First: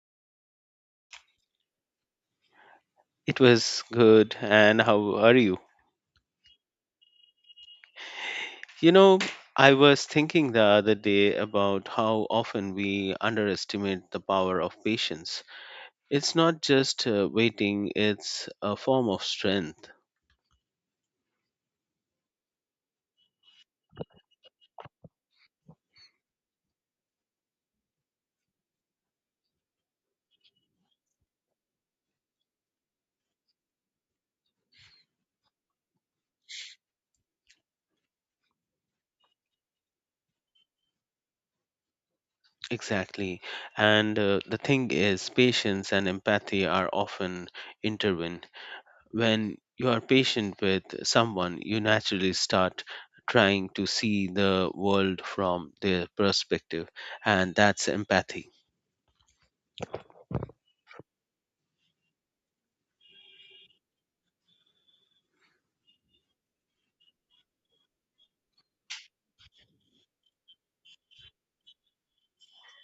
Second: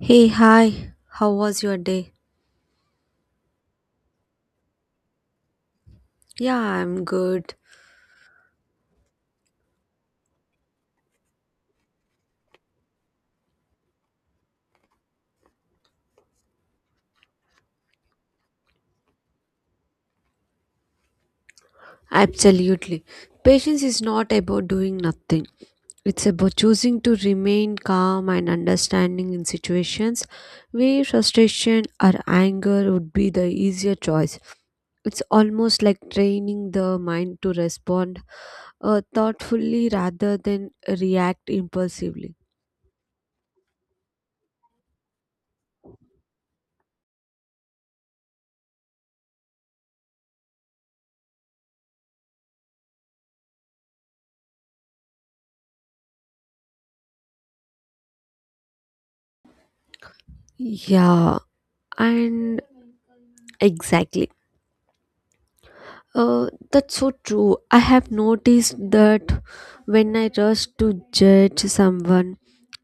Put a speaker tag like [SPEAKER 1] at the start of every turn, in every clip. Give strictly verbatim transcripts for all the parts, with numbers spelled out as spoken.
[SPEAKER 1] Hey, hi. How was your day?
[SPEAKER 2] It was good. And how are you?
[SPEAKER 1] Yeah, I'm good.
[SPEAKER 2] You know, I was thinking the other day about how often we underestimate the power of patience. It's not just uh, waiting, it's a form of strength.
[SPEAKER 1] Absolutely. Patience is not about doing nothing. It's about choosing to remain calm and understanding in situations where frustration or anger would be the easier choice. It's almost like training the mind to respond uh, thoughtfully rather than react impulsively.
[SPEAKER 2] Exactly. And uh, the thing is, patience and empathy are often intertwined. When you are patient with someone, you naturally start trying to see the world from their perspective, and that's empathy.
[SPEAKER 1] Yeah, and exactly. Uh, that's so true. I have noticed that when I rush to judge someone,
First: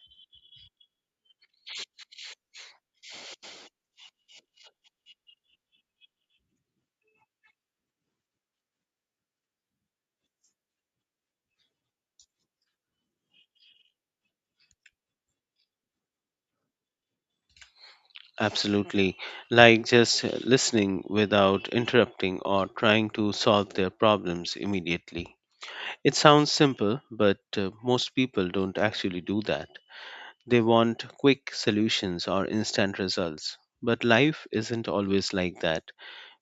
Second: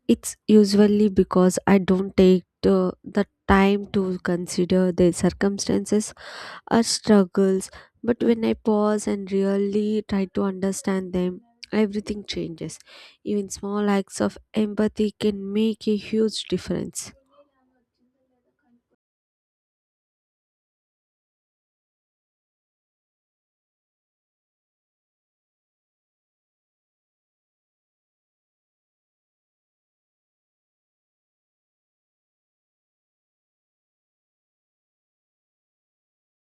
[SPEAKER 1] it's usually because I don't take the, the time to consider their circumstances or struggles. But when I pause and really try to understand them, everything changes. Even small acts of empathy can make a huge difference.
[SPEAKER 2] Absolutely. Like just uh, listening without interrupting or trying to solve their problems immediately. It sounds simple, but uh, most people don't actually do that. They want quick solutions or instant results. But life isn't always like that.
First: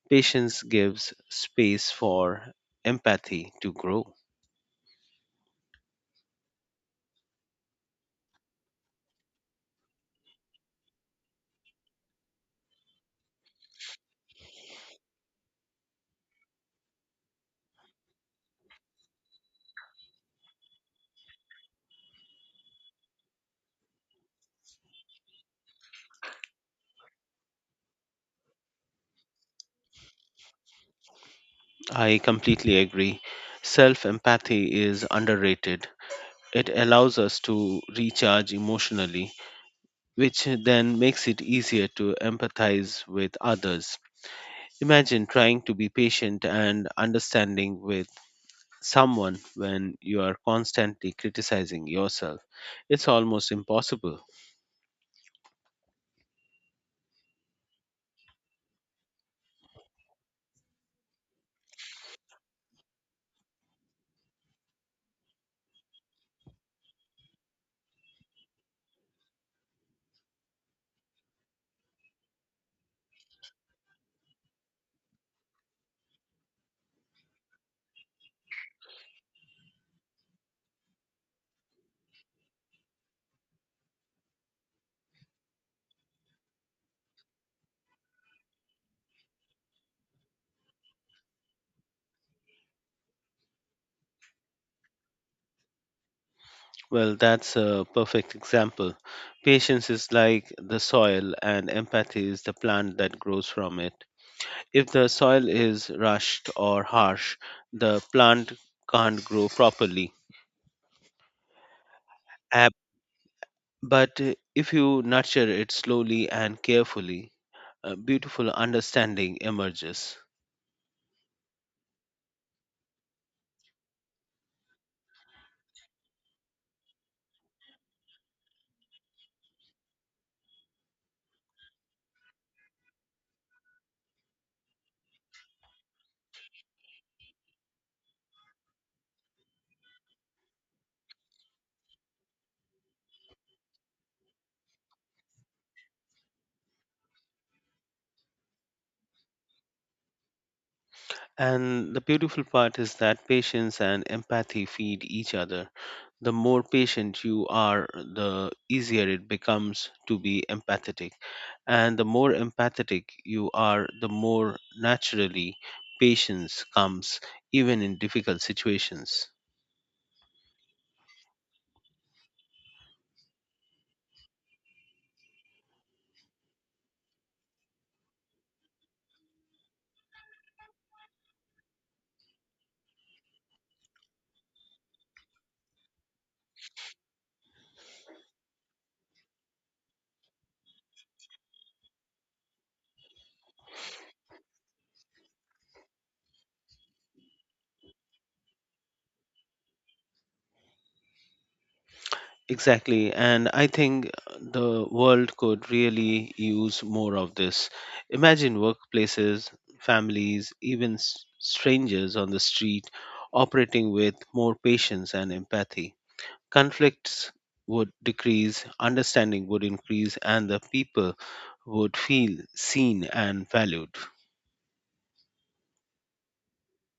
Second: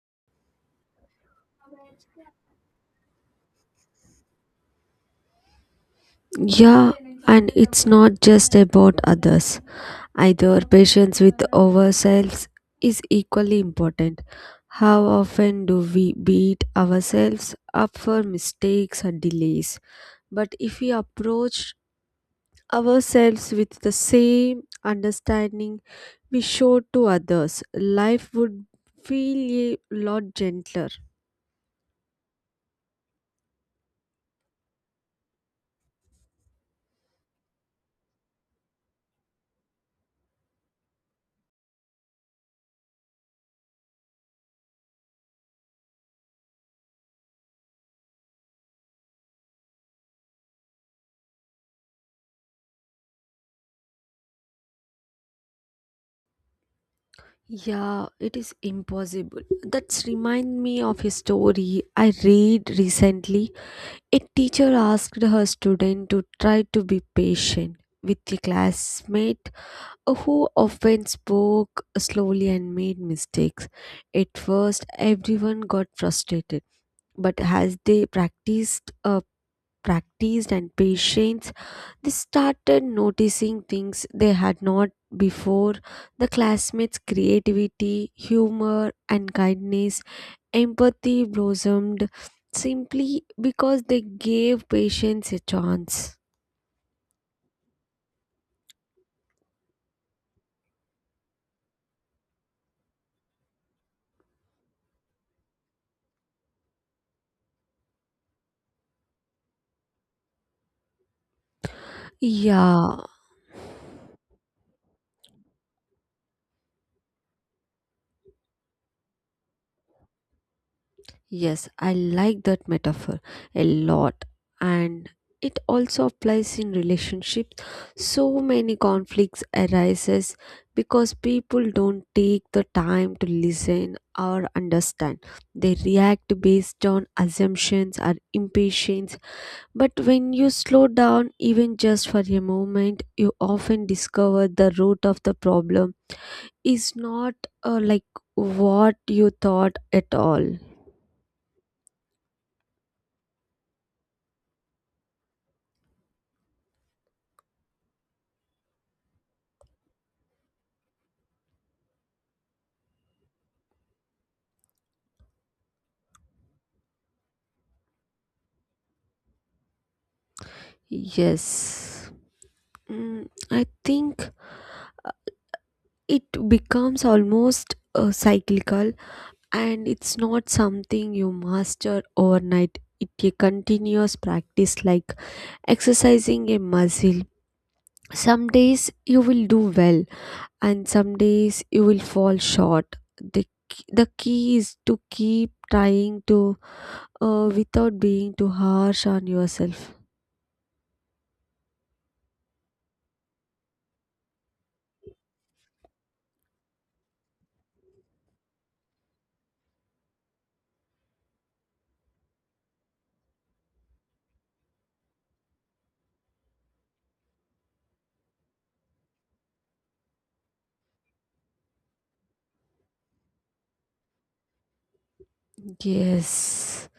[SPEAKER 2] Patience gives space for empathy to grow.
[SPEAKER 1] Yeah, and it's not just about others. Either patience with ourselves is equally important. How often do we beat ourselves up for mistakes or delays? But if we approach ourselves with the same understanding we show to others, life would feel a lot gentler.
[SPEAKER 2] I completely agree. Self empathy is underrated. It allows us to recharge emotionally, which then makes it easier to empathize with others. Imagine trying to be patient and understanding with someone when you are constantly criticizing yourself. It's almost impossible.
[SPEAKER 1] Yeah, it is impossible. That's remind me of a story I read recently. A teacher asked her student to try to be patient with a classmate who often spoke slowly and made mistakes. At first, everyone got frustrated, but as they practiced uh, practiced and patience they started noticing things they had not before. The classmates' creativity, humor, and kindness, empathy blossomed simply because they gave patience a chance.
[SPEAKER 2] Well, that's a perfect example. Patience is like the soil, and empathy is the plant that grows from it. If the soil is rushed or harsh, the plant can't grow properly.
[SPEAKER 1] Yeah.
[SPEAKER 2] But uh, if you nurture it slowly and carefully, a beautiful understanding emerges.
[SPEAKER 1] Yes, I like that metaphor a lot. And it also applies in relationships. So many conflicts arises because people don't take the time to listen or understand. They react based on assumptions or impatience. But when you slow down even just for a moment, you often discover the root of the problem is not uh, like what you thought at all.
[SPEAKER 2] And the beautiful part is that patience and empathy feed each other. The more patient you are, the easier it becomes to be empathetic. And the more empathetic you are, the more naturally patience comes, even in difficult situations.
[SPEAKER 1] Yes, Mm, I think it becomes almost uh, cyclical, and it's not something you master overnight. It's a continuous practice like exercising a muscle. Some days you will do well and some days you will fall short. The, k- the key is to keep trying to, uh, without being too harsh on yourself.
[SPEAKER 2] Exactly. And I think the world could really use more of this. Imagine workplaces, families, even s- strangers on the street operating with more patience and empathy. Conflicts would decrease, understanding would increase, and the people would feel seen and valued.
[SPEAKER 1] Yes.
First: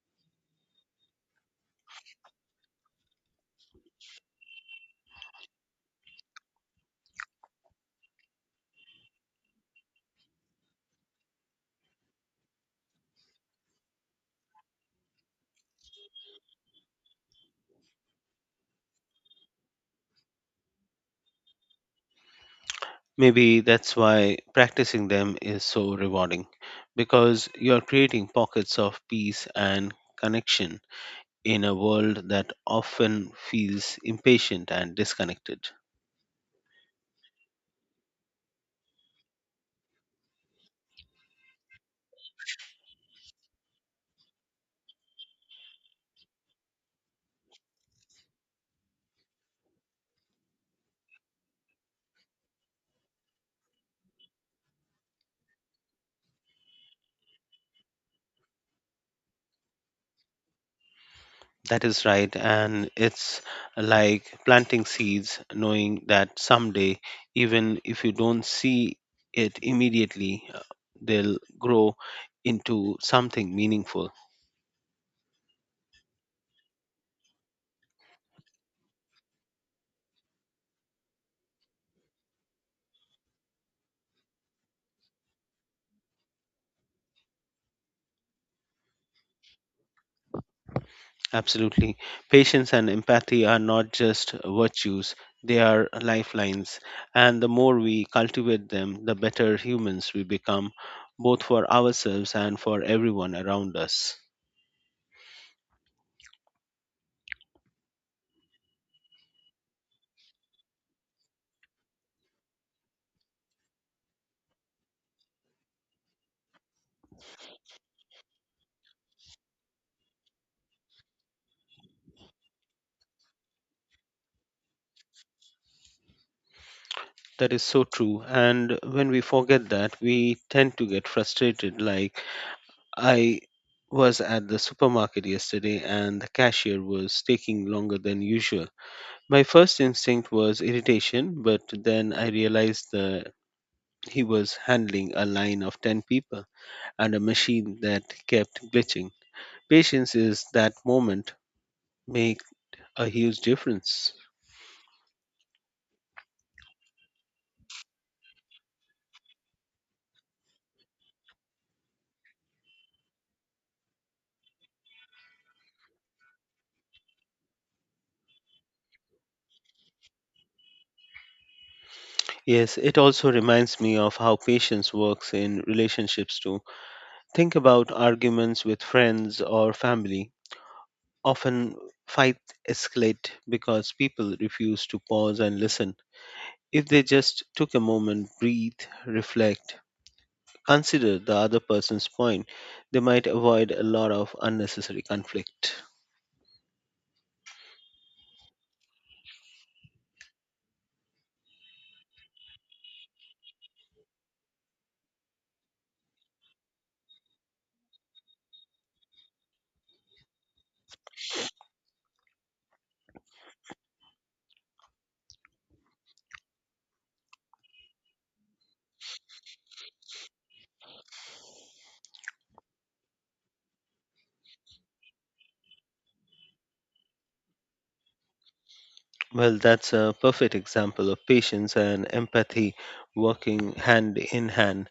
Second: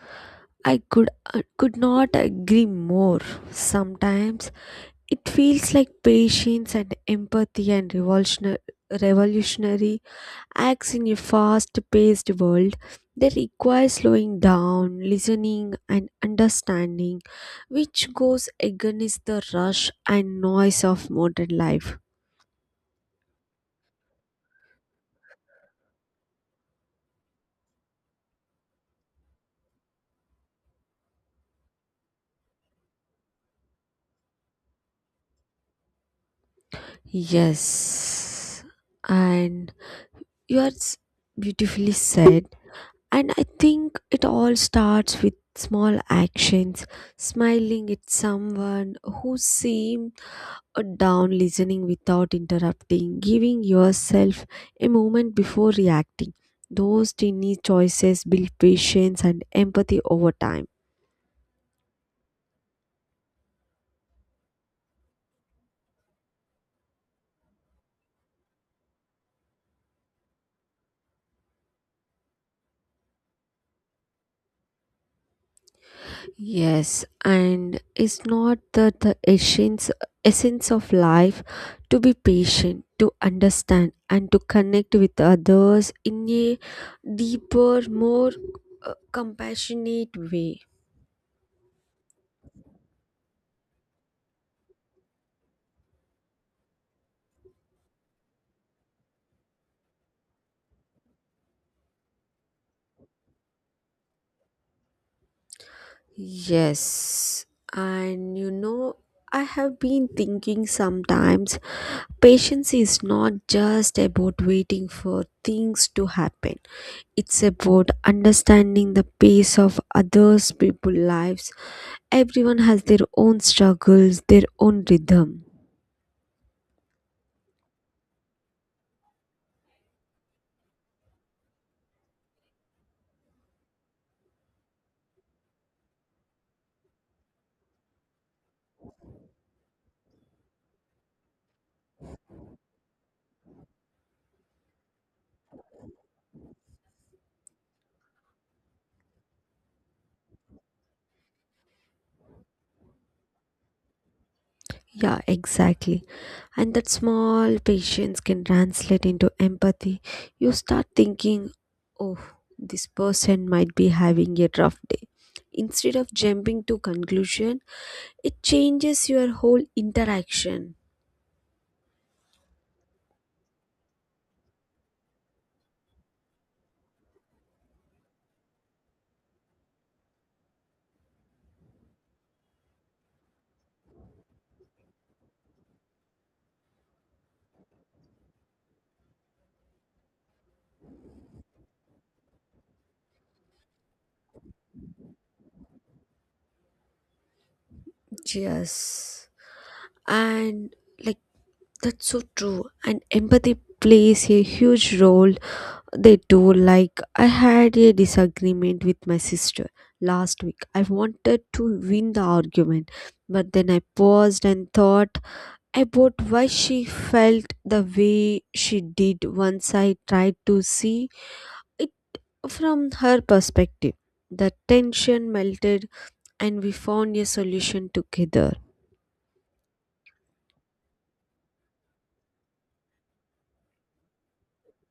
[SPEAKER 1] I could I could not agree more. Sometimes it feels like patience and empathy and revolutionary revolutionary acts in a fast-paced world that require slowing down, listening and understanding, which goes against the rush and noise of modern life.
[SPEAKER 2] Maybe that's why practicing them is so rewarding because you're creating pockets of peace and connection in a world that often feels impatient and disconnected.
[SPEAKER 1] Yes, and yours beautifully said. And I think it all starts with small actions, smiling at someone who seemed uh, down, listening without interrupting, giving yourself a moment before reacting. Those tiny choices build patience and empathy over time.
[SPEAKER 2] That is right, and it's like planting seeds, knowing that someday, even if you don't see it immediately, uh, they'll grow into something meaningful.
[SPEAKER 1] Yes, and it's not that the essence essence of life to be patient, to understand and to connect with others in a deeper, more uh, compassionate way.
[SPEAKER 2] Absolutely. Patience and empathy are not just virtues, they are lifelines. And the more we cultivate them, the better humans we become, both for ourselves and for everyone around us.
[SPEAKER 1] Yes, and you know, I have been thinking sometimes patience is not just about waiting for things to happen, it's about understanding the pace of others' people's lives. Everyone has their own struggles, their own rhythm.
[SPEAKER 2] That is so true. And when we forget that, we tend to get frustrated. Like, I was at the supermarket yesterday and the cashier was taking longer than usual. My first instinct was irritation, but then I realized the he was handling a line of ten people and a machine that kept glitching. Patience is that moment make a huge difference.
[SPEAKER 1] Yeah, exactly. And that small patience can translate into empathy. You start thinking, oh, this person might be having a rough day instead of jumping to conclusion. It changes your whole interaction.
[SPEAKER 2] Yes, it also reminds me of how patience works in relationships too. Think about arguments with friends or family. Often fights escalate because people refuse to pause and listen. If they just took a moment, breathe, reflect, consider the other person's point. They might avoid a lot of unnecessary conflict.
[SPEAKER 1] Yes, and like, that's so true, and empathy plays a huge role. They do. Like, I had a disagreement with my sister last week. I wanted to win the argument, but then I paused and thought about why she felt the way she did. Once I tried to see it from her perspective, the tension melted and we found a solution together.
[SPEAKER 2] Well, that's a perfect example of patience and empathy working hand in hand.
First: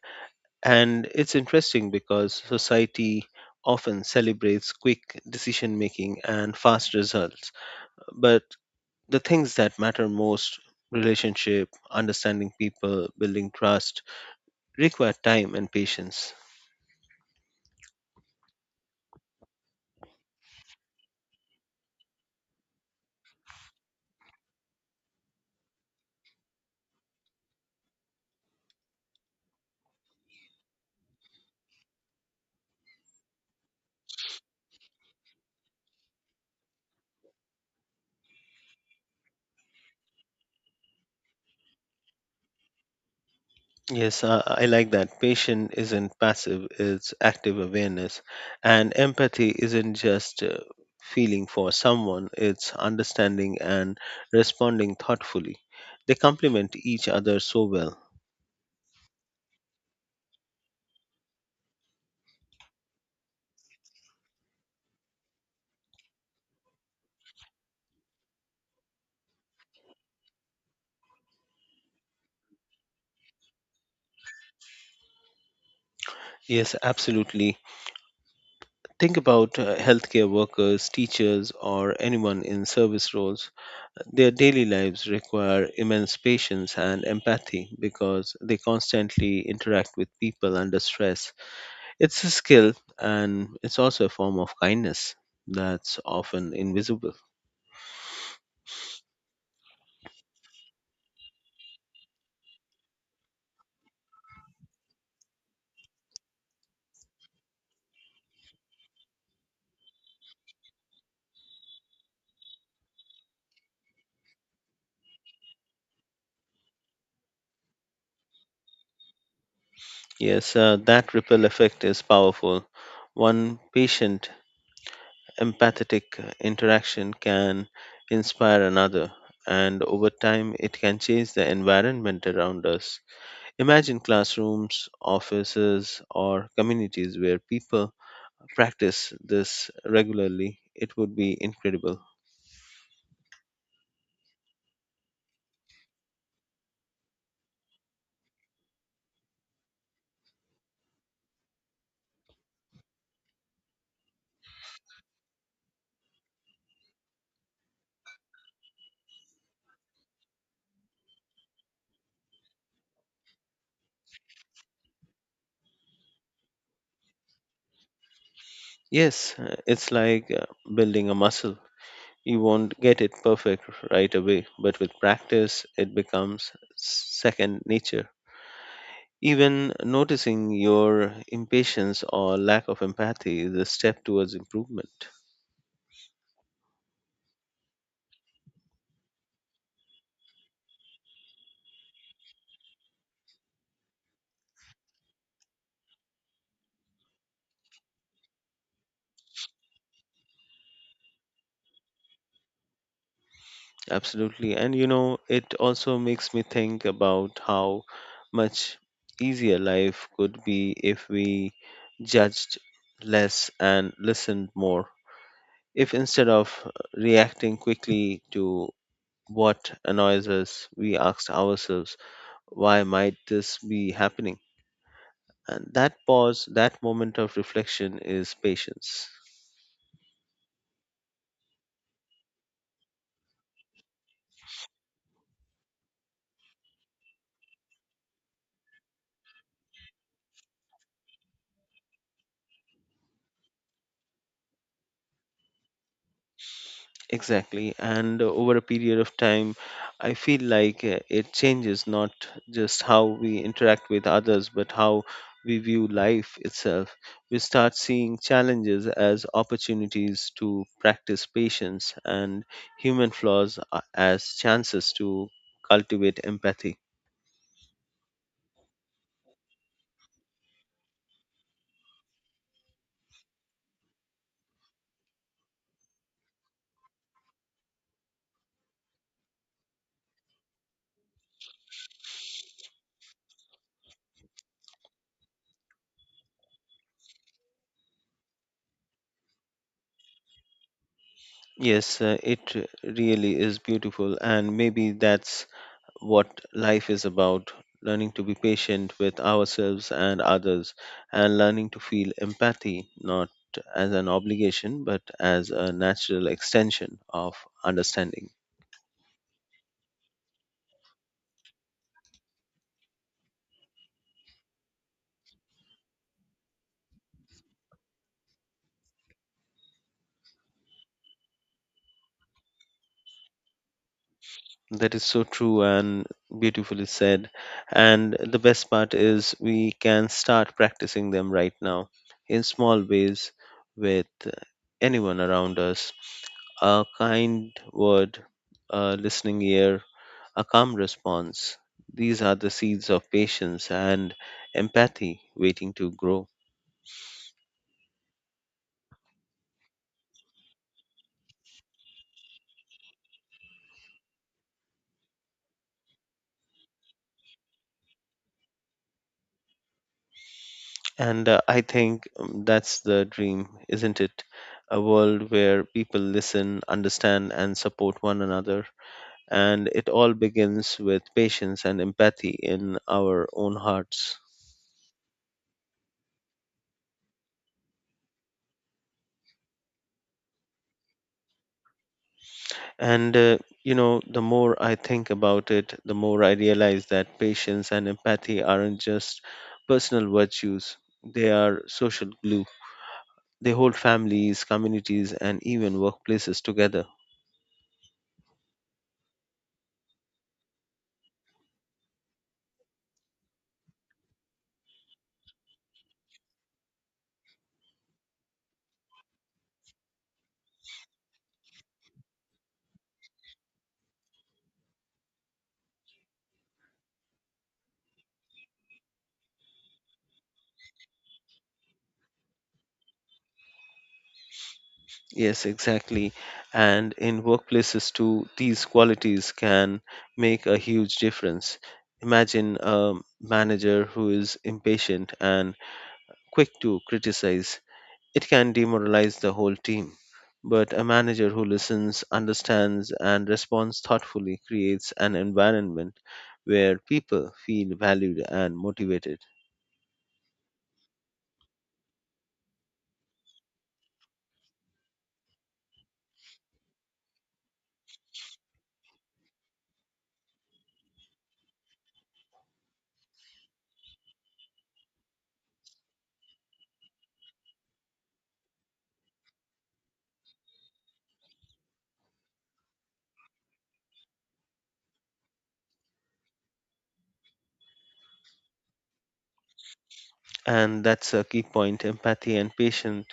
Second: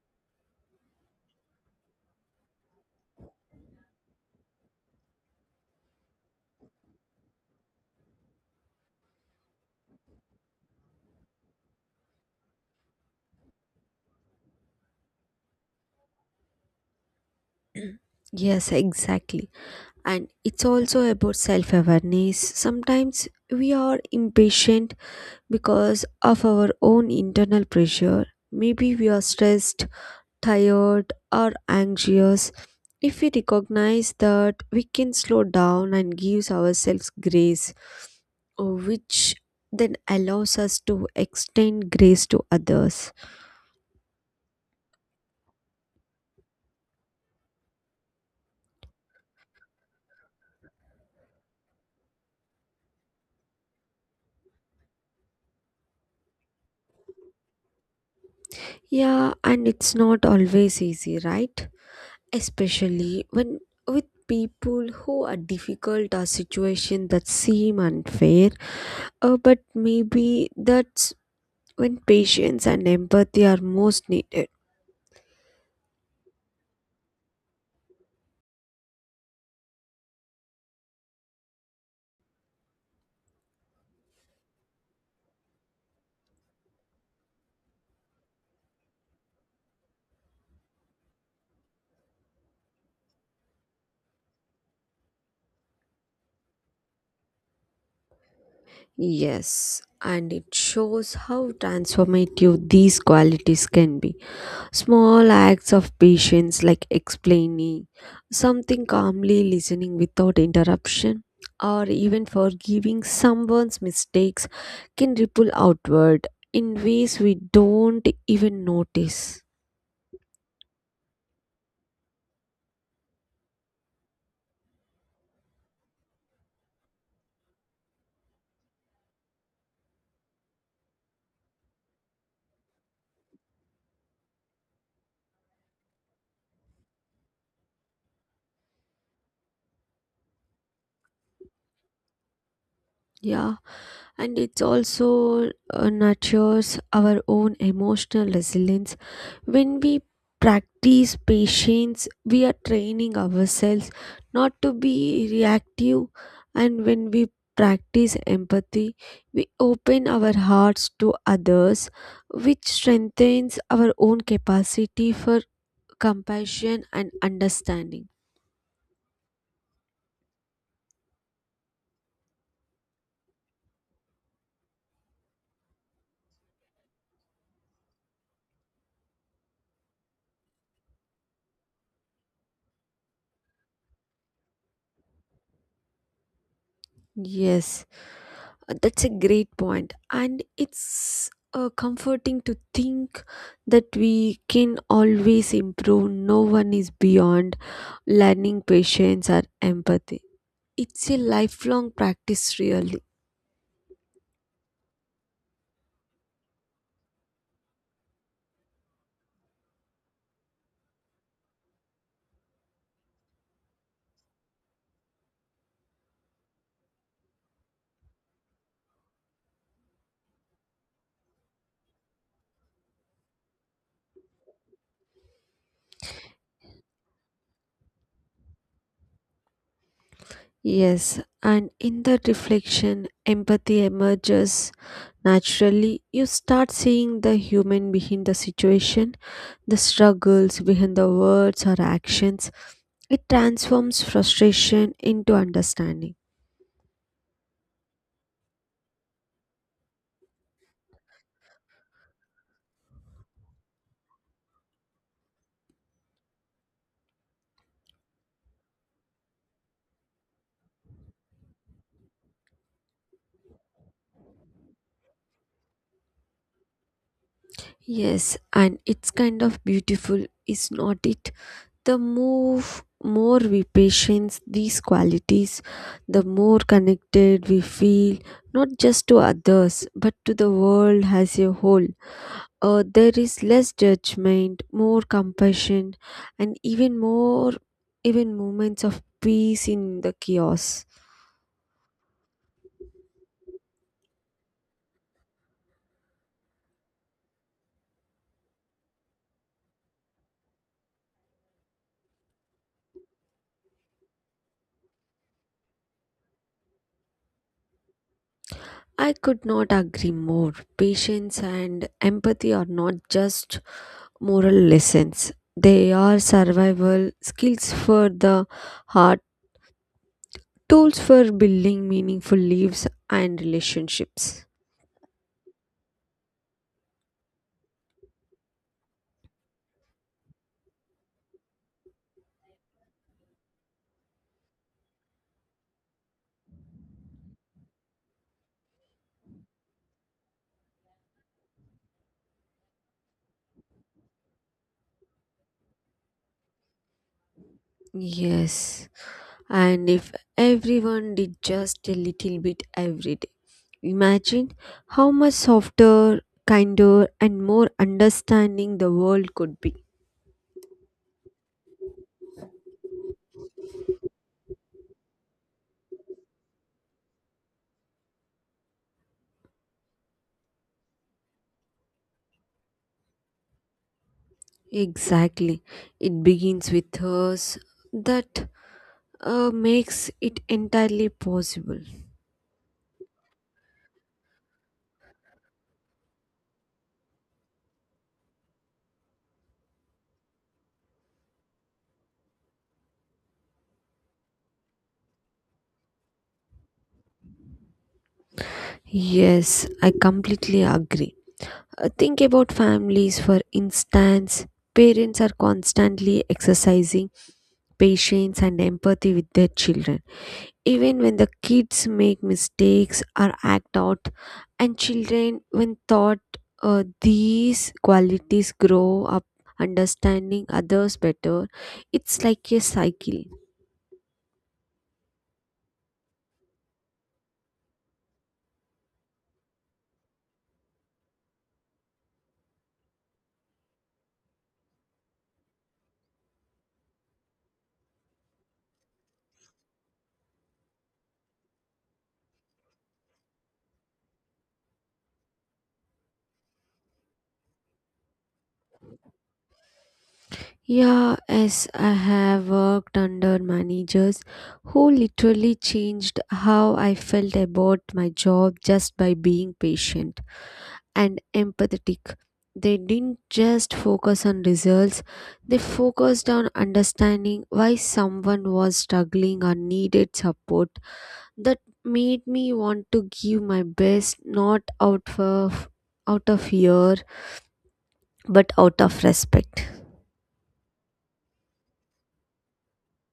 [SPEAKER 2] And it's interesting because society often celebrates quick decision making and fast results. But the things that matter most, relationship, understanding people, building trust, require time and patience.
[SPEAKER 1] Yes, exactly. And it's also about self awareness. Sometimes we are impatient because of our own internal pressure. Maybe we are stressed, tired, or anxious. If we recognize that, we can slow down and gives ourselves grace, uh, which then allows us to extend grace to others.
[SPEAKER 2] Yes, uh, I like that. Patient isn't passive, it's active awareness. And empathy isn't just uh, feeling for someone, it's understanding and responding thoughtfully. They complement each other so well.
[SPEAKER 1] Yeah, and it's not always easy, right? Especially when with people who are difficult or situation that seem unfair. Uh, but maybe that's when patience and empathy are most needed.
[SPEAKER 2] Yes, absolutely. Think about uh, healthcare workers, teachers, or anyone in service roles. Their daily lives require immense patience and empathy because they constantly interact with people under stress. It's a skill and it's also a form of kindness that's often invisible.
[SPEAKER 1] Yes, and it shows how transformative these qualities can be. Small acts of patience, like explaining something calmly, listening without interruption, or even forgiving someone's mistakes, can ripple outward in ways we don't even notice.
[SPEAKER 2] Yes, uh, that ripple effect is powerful. One patient, empathetic uh, interaction can inspire another, and over time, it can change the environment around us. Imagine classrooms, offices, or communities where people practice this regularly. It would be incredible.
[SPEAKER 1] Yeah. And it's also uh, nurtures our own emotional resilience. When we practice patience, we are training ourselves not to be reactive, and when we practice empathy, we open our hearts to others, which strengthens our own capacity for compassion and understanding.
[SPEAKER 2] Yes, uh, it's like uh, building a muscle. You won't get it perfect right away, but with practice, it becomes second nature. Even noticing your impatience or lack of empathy is a step towards improvement.
[SPEAKER 1] Yes. Uh, That's a great point, and it's uh, comforting to think that we can always improve. No one is beyond learning patience or empathy. It's a lifelong practice, really.
[SPEAKER 2] Absolutely. And you know, it also makes me think about how much easier life could be if we judged less and listened more. If instead of reacting quickly to what annoys us, we asked ourselves, why might this be happening? And that pause, that moment of reflection is patience.
[SPEAKER 1] Yes, and in that reflection, empathy emerges naturally. You start seeing the human behind the situation, the struggles behind the words or actions. It transforms frustration into understanding.
[SPEAKER 2] Exactly. And over a period of time, I feel like uh, it changes not just how we interact with others, but how we view life itself. We start seeing challenges as opportunities to practice patience and human flaws uh, as chances to cultivate empathy.
[SPEAKER 1] Yes, and it's kind of beautiful, is not it? The move more we patience these qualities, the more connected we feel, not just to others, but to the world as a whole. Uh, there is less judgment, more compassion, and even more, even moments of peace in the chaos.
[SPEAKER 2] Yes, uh, it really is beautiful, and maybe that's what life is about, learning to be patient with ourselves and others, and learning to feel empathy not as an obligation but as a natural extension of understanding.
[SPEAKER 1] I could not agree more. Patience and empathy are not just moral lessons, they are survival skills for the heart, tools for building meaningful lives and relationships.
[SPEAKER 2] That is so true and beautifully said. And the best part is, we can start practicing them right now in small ways with anyone around us, a kind word, a listening ear, a calm response. These are the seeds of patience and empathy waiting to grow.
[SPEAKER 1] Yes, and if everyone did just a little bit every day. Imagine how much softer, kinder, and more understanding the world could be.
[SPEAKER 2] And uh, I think um, that's the dream, isn't it? A world where people listen, understand, and support one another. And it all begins with patience and empathy in our own hearts.
[SPEAKER 1] Exactly. It begins with us. That, uh, makes it entirely possible.
[SPEAKER 2] And, uh, you know, the more I think about it, the more I realize that patience and empathy aren't just personal virtues, they are social glue. They hold families, communities, and even workplaces together.
[SPEAKER 1] Yes, I completely agree. Uh, think about families, for instance. Parents are constantly exercising patience and empathy with their children even when the kids make mistakes or act out, and children when taught, uh, these qualities grow up understanding others better. It's like a cycle.
[SPEAKER 2] Yes, exactly. And in workplaces, too, these qualities can make a huge difference. Imagine a manager who is impatient and quick to criticize. It can demoralize the whole team, but a manager who listens, understands, and responds thoughtfully creates an environment where people feel valued and motivated.
[SPEAKER 1] Yeah, as I have worked under managers who literally changed how I felt about my job just by being patient and empathetic. They didn't just focus on results, they focused on understanding why someone was struggling or needed support. That made me want to give my best, not out of out of fear but out of respect.
[SPEAKER 2] And that's a key point. Empathy and patience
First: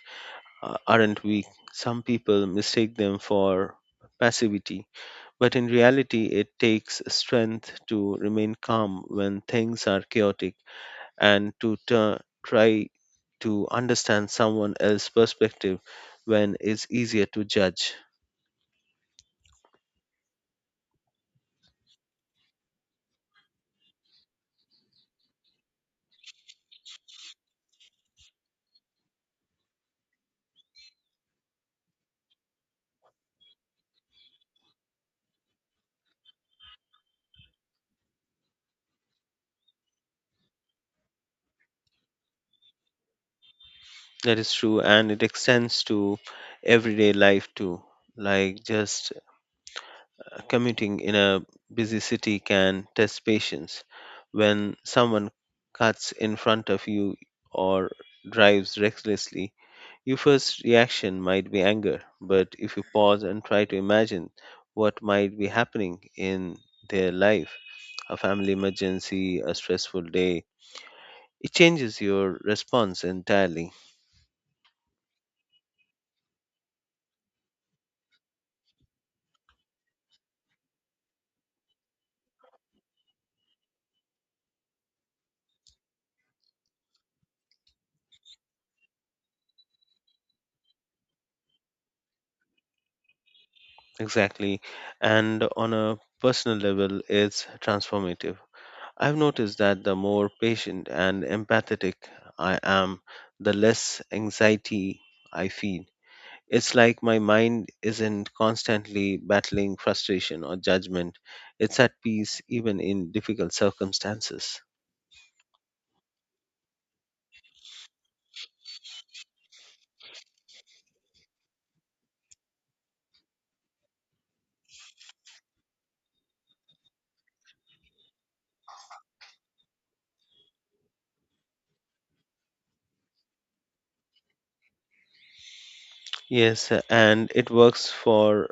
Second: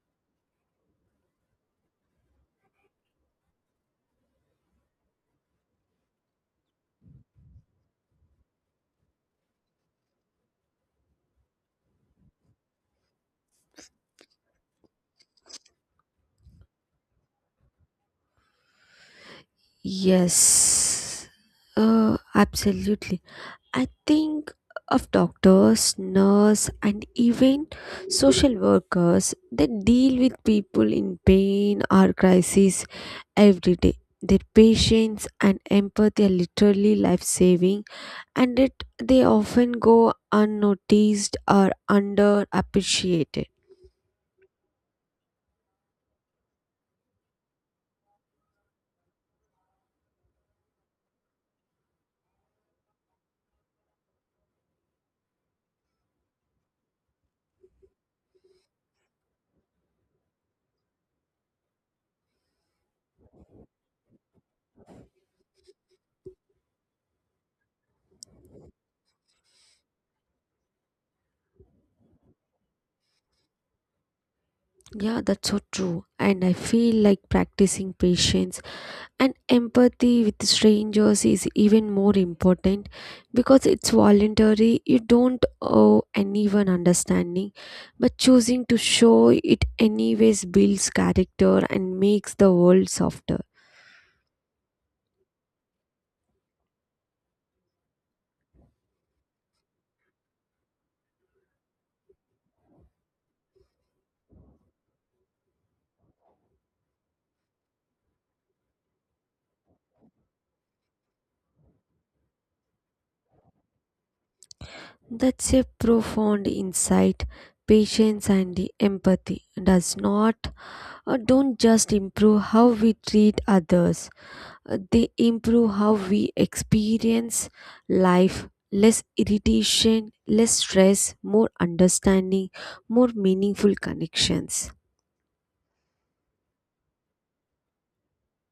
[SPEAKER 2] uh, aren't weak. Some people mistake them for passivity, but in reality, it takes strength to remain calm when things are chaotic, and to tu- try to understand someone else's perspective when it's easier to judge.
[SPEAKER 1] Yes. Uh, absolutely. I think of doctors, nurse, and even social workers that deal with people in pain or crisis every day. Their patience and empathy are literally life saving, and it, they often go unnoticed or underappreciated.
[SPEAKER 2] That is true, and it extends to everyday life too. Like just commuting in a busy city can test patience. When someone cuts in front of you or drives recklessly, your first reaction might be anger, but if you pause and try to imagine what might be happening in their life, a family emergency, a stressful day, it changes your response entirely.
[SPEAKER 1] Yeah, that's so true. And I feel like practicing patience and empathy with strangers is even more important because it's voluntary. You don't owe anyone understanding, but choosing to show it anyways builds character and makes the world softer.
[SPEAKER 2] Exactly. And on a personal level, it's transformative. I've noticed that the more patient and empathetic I am, the less anxiety I feel. It's like my mind isn't constantly battling frustration or judgment. It's at peace even in difficult circumstances.
[SPEAKER 1] That's a profound insight. Patience and the empathy does not or don't just improve how we treat others. Uh, they improve how we experience life. Less irritation, less stress, more understanding, more meaningful connections.
[SPEAKER 2] Yes, uh, and it works for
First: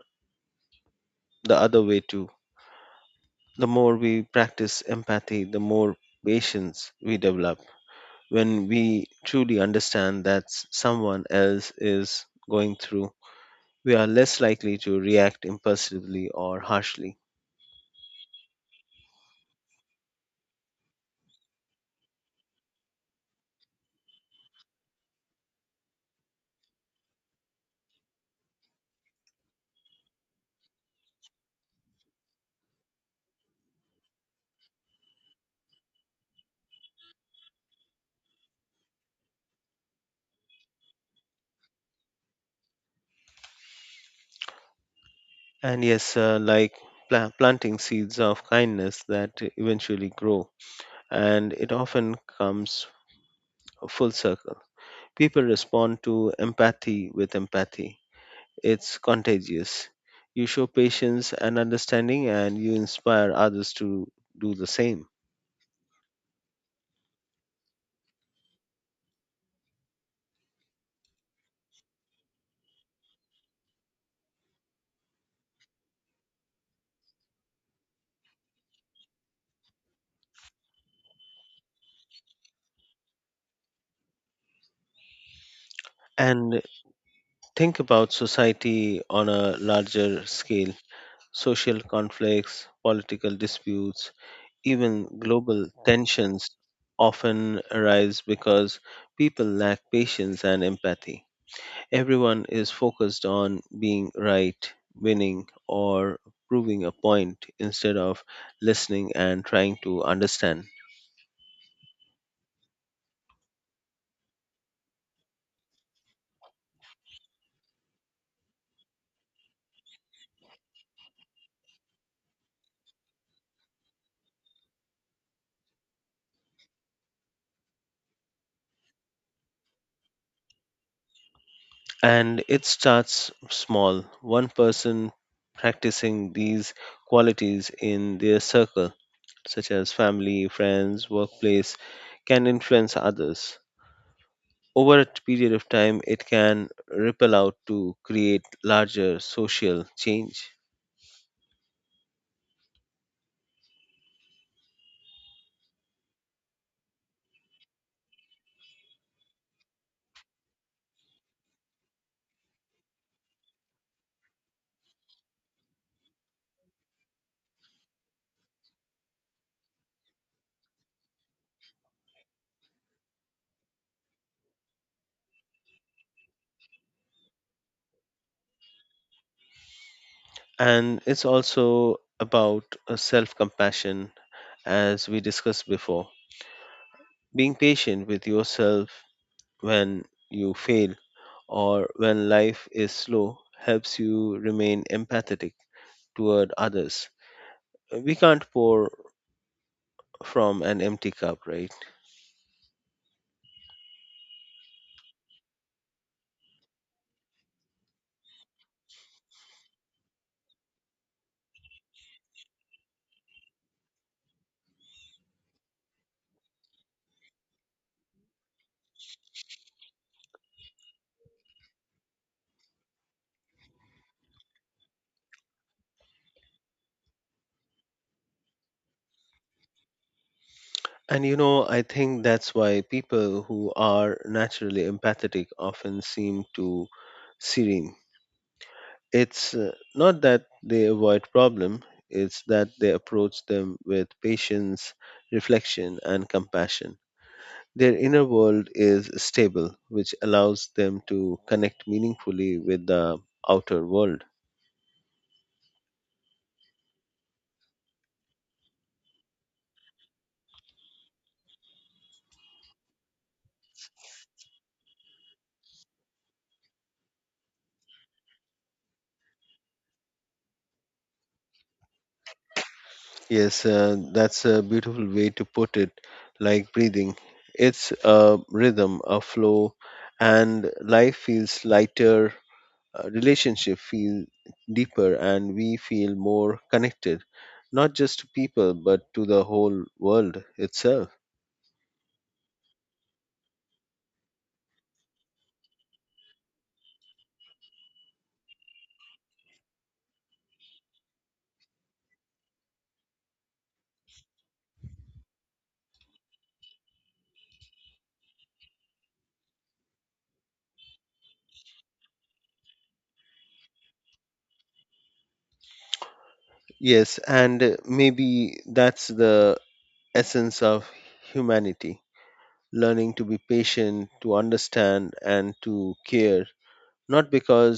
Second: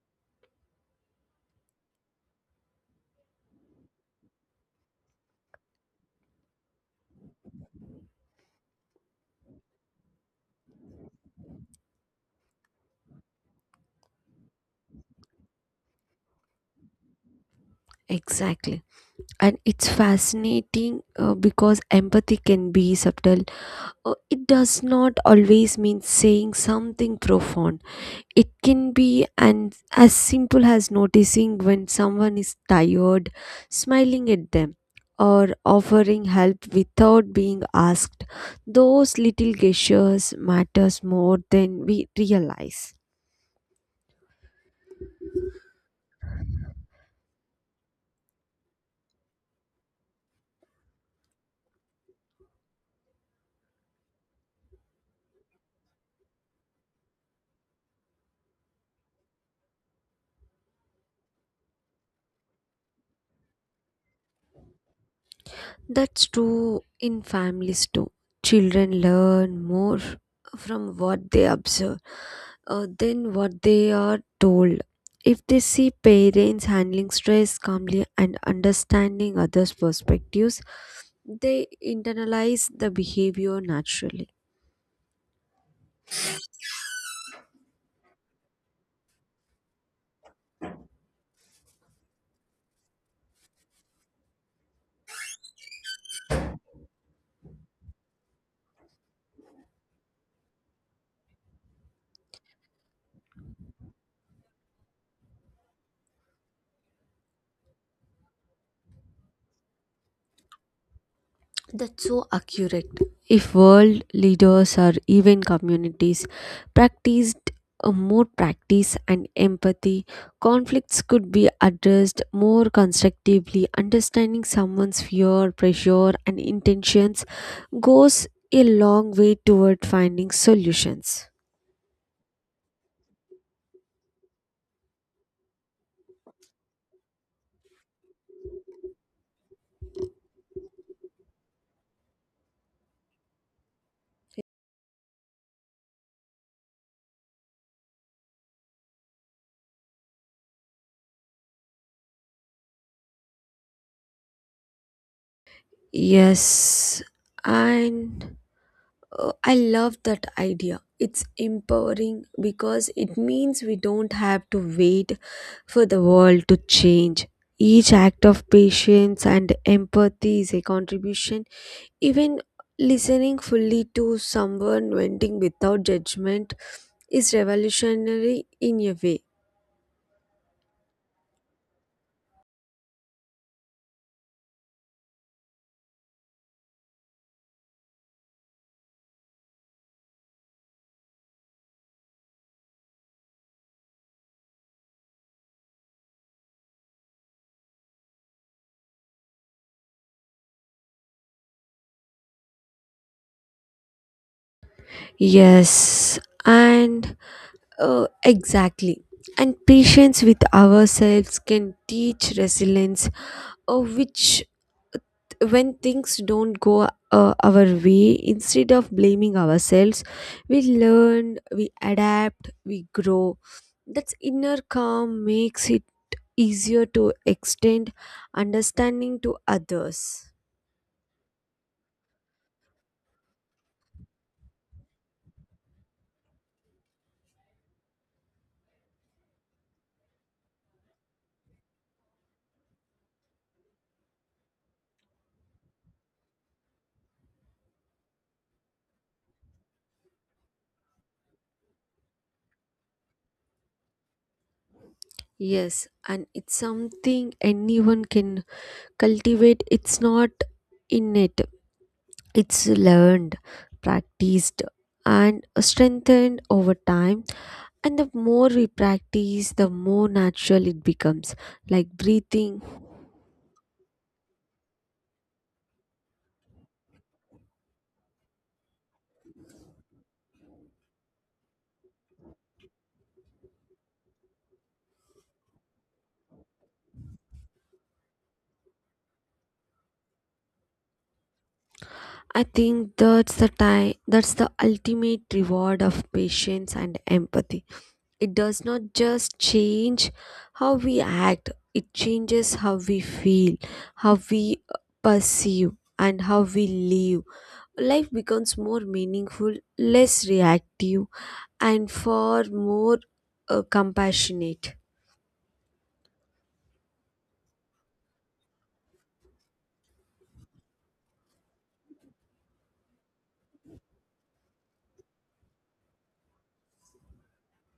[SPEAKER 2] the other way too. The more we practice empathy, the more patience we develop. When we truly understand that s- someone else is going through, we are less likely to react impulsively or harshly.
[SPEAKER 1] Exactly. And it's fascinating uh, because empathy can be subtle. Uh, it does not always mean saying something profound. It can be and as simple as noticing when someone is tired, smiling at them, or offering help without being asked. Those little gestures matters more than we realize.
[SPEAKER 2] And yes, uh, like pla- planting seeds of kindness that eventually grow and it often comes full circle. People respond to empathy with empathy. It's contagious. You show patience and understanding, and you inspire others to do the same.
[SPEAKER 1] That's true in families too. Children learn more from what they observe uh, than what they are told. If they see parents handling stress calmly and understanding others' perspectives, they internalize the behavior naturally.
[SPEAKER 2] And think about society on a larger scale, social conflicts, political disputes, even global tensions often arise because people lack patience and empathy. Everyone is focused on being right, winning, or proving a point instead of listening and trying to understand.
[SPEAKER 1] That's so accurate. If world leaders or even communities practiced, uh, more practice and empathy, conflicts could be addressed more constructively. Understanding someone's fear, pressure and intentions goes a long way toward finding solutions.
[SPEAKER 2] And it starts small, one person practicing these qualities in their circle, such as family, friends, workplace, can influence others. Over a period of time, it can ripple out to create larger social change.
[SPEAKER 1] Yes, and, Uh, I love that idea. It's empowering because it means we don't have to wait for the world to change. Each act of patience and empathy is a contribution. Even listening fully to someone venting without judgment is revolutionary in a way.
[SPEAKER 2] And it's also about self compassion, as we discussed before. Being patient with yourself when you fail or when life is slow helps you remain empathetic toward others. We can't pour from an empty cup, right?
[SPEAKER 1] Yes, and uh, exactly. And patience with ourselves can teach resilience, uh, which when things don't go uh, our way, instead of blaming ourselves, we learn, we adapt, we grow. That's inner calm makes it easier to extend understanding to others.
[SPEAKER 2] And you know, I think that's why people who are naturally empathetic often seem to serene. It's uh, not that they avoid problem, it's that they approach them with patience, reflection, and compassion. Their inner world is stable, which allows them to connect meaningfully with the outer world.
[SPEAKER 1] Yes, and it's something anyone can cultivate. It's not innate, it's learned, practiced, and strengthened over time. And the more we practice, the more natural it becomes. Like breathing,
[SPEAKER 2] Yes, uh, that's a beautiful way to put it, like breathing. It's a rhythm, a flow, and life feels lighter, uh, relationship feel deeper and we feel more connected not just to people but to the whole world itself.
[SPEAKER 1] I think that's the time, that's the ultimate reward of patience and empathy. It does not just change how we act, it changes how we feel, how we uh, perceive, and how we live. Life becomes more meaningful, less reactive, and far more uh, compassionate.
[SPEAKER 2] Yes and uh, maybe that's the essence of humanity, learning to be patient to understand and to care not because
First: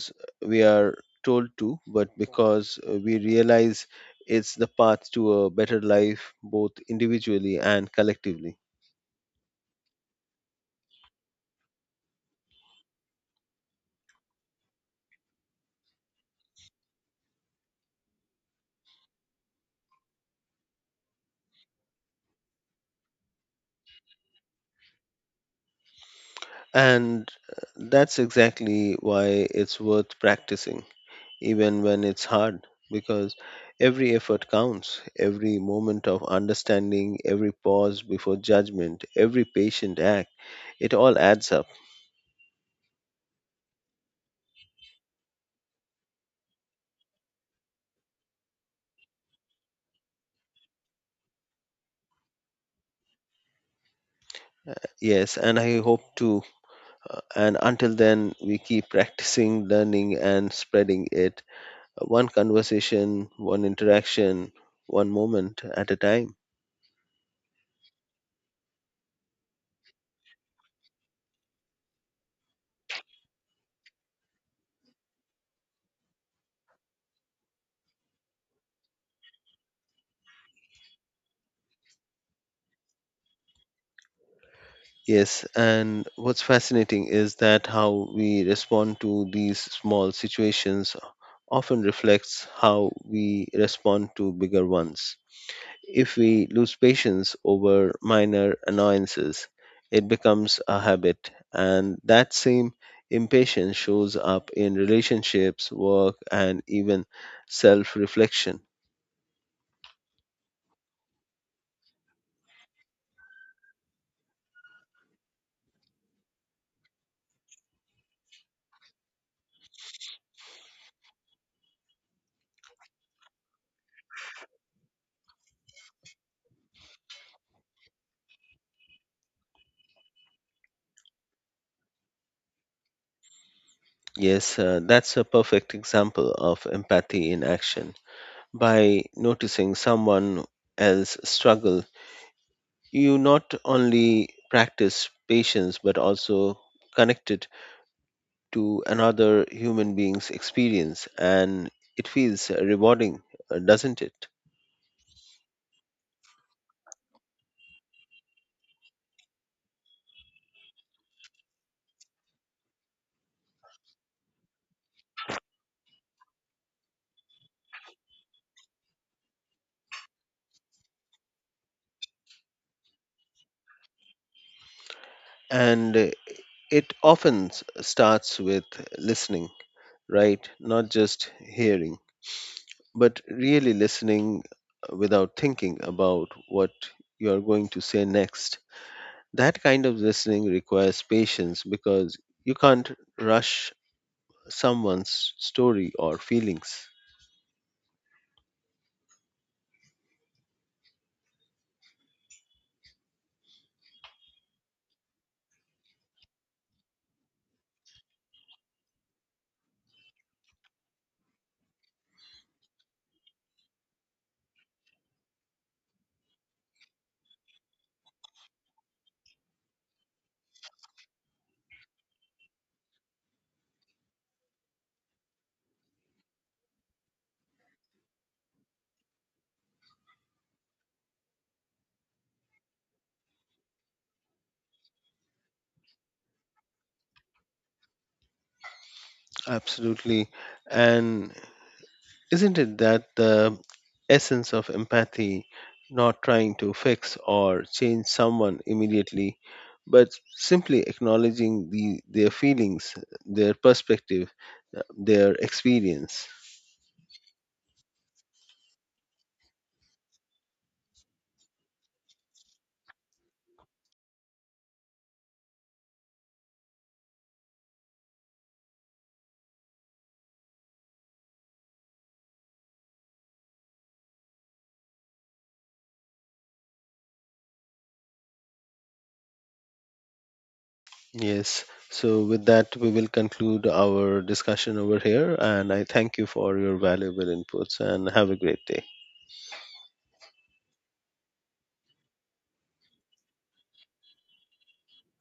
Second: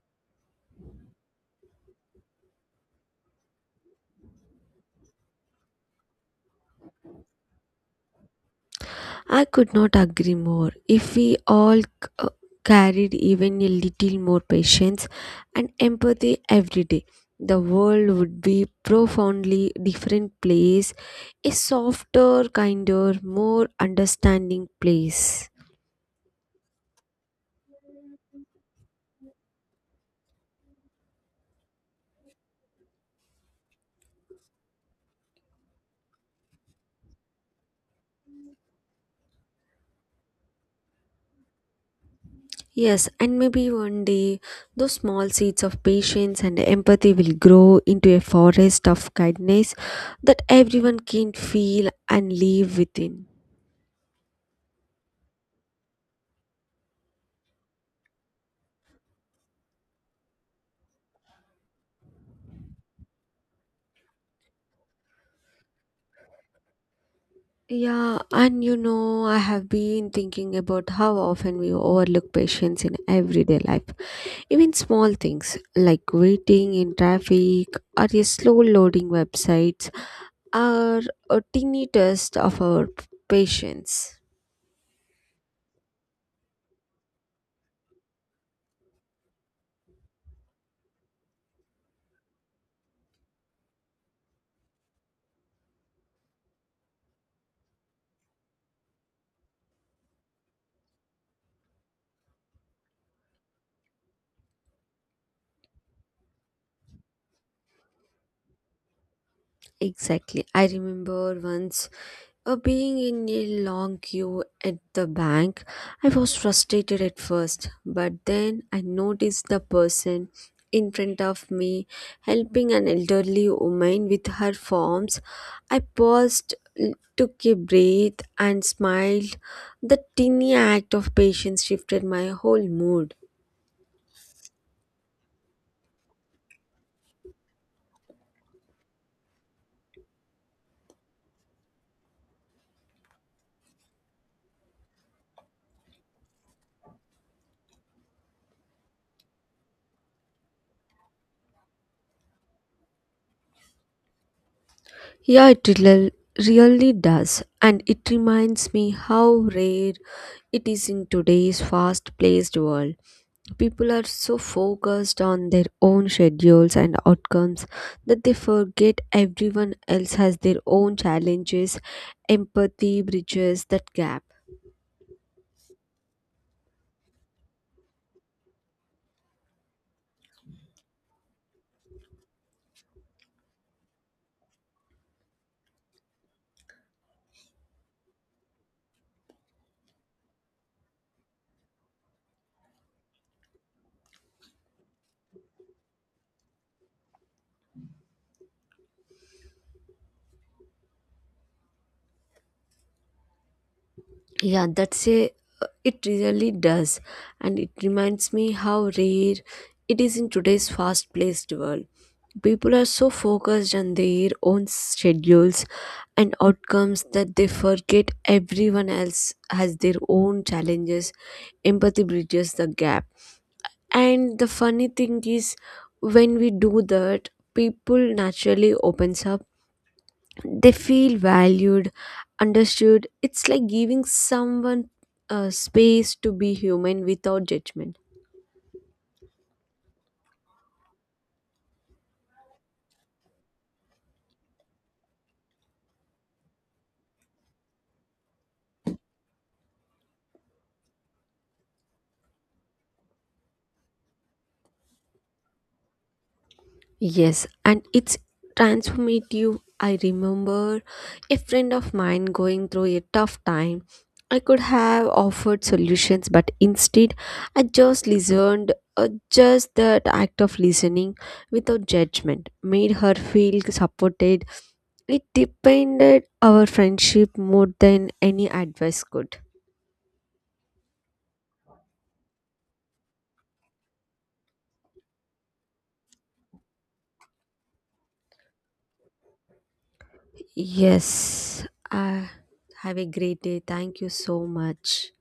[SPEAKER 2] we are told to but because uh, we realize it's the path to a better life both individually and collectively.
[SPEAKER 1] I could not agree more. If we all c- uh, carried even a little more patience and empathy every day, the world would be profoundly different place, a softer, kinder, more understanding place.
[SPEAKER 2] And uh, that's exactly why it's worth practicing, even when it's hard, because every effort counts, every moment of understanding, every pause before judgment, every patient act, it all adds up.
[SPEAKER 1] Yes, and maybe one day those small seeds of patience and empathy will grow into a forest of kindness that everyone can feel and live within.
[SPEAKER 2] Yes, and I hope to. uh, And until then, we keep practicing, learning, and spreading it, uh, one conversation, one interaction, one moment at a time.
[SPEAKER 1] Yeah, and you know, I have been thinking about how often we overlook patience in everyday life. Even small things like waiting in traffic or a slow loading websites are a teeny test of our patience.
[SPEAKER 2] Yes, and what's fascinating is that how we respond to these small situations often reflects how we respond to bigger ones. If we lose patience over minor annoyances, it becomes a habit, and that same impatience shows up in relationships, work, and even self reflection.
[SPEAKER 1] Exactly. I remember once uh, being in a long queue at the bank. I was frustrated at first, but then I noticed the person in front of me helping an elderly woman with her forms. I paused, l- took a breath, and smiled. The tiny act of patience shifted my whole mood.
[SPEAKER 2] Yes, uh, that's a perfect example of empathy in action. By noticing someone else struggle, you not only practice patience but also connect it to another human being's experience and it feels rewarding, uh, doesn't it?
[SPEAKER 1] Yeah, it rel- really does. And it reminds me how rare it is in today's fast paced world. People are so focused on their own schedules and outcomes that they forget everyone else has their own challenges. Empathy bridges that gap.
[SPEAKER 2] And uh, it often s- starts with listening, right? Not just hearing, but really listening, uh, without thinking about what you are going to say next. That kind of listening requires patience because you can't rush someone's story or feelings.
[SPEAKER 1] Yeah, that's a it really does. And it reminds me how rare it is in today's fast paced world. People are so focused on their own schedules and outcomes that they forget everyone else has their own challenges. Empathy bridges the gap. And the funny thing is, when we do that, people naturally opens up. They feel valued, understood. It's like giving someone uh, space to be human without judgment.
[SPEAKER 2] Absolutely. And isn't it that the essence of empathy, not trying to fix or change someone immediately, but simply acknowledging the, their feelings, their perspective, uh, their experience?
[SPEAKER 1] Yes, and it's transformative. I remember a friend of mine going through a tough time. I could have offered solutions, but instead, I just listened. Uh, just that act of listening without judgment made her feel supported. It depended our friendship more than any advice could.
[SPEAKER 2] Yes. So, with that, we will conclude our discussion over here. And I thank you for your valuable inputs and have a great day.
[SPEAKER 1] Yes, uh, have a great day. Thank you so much.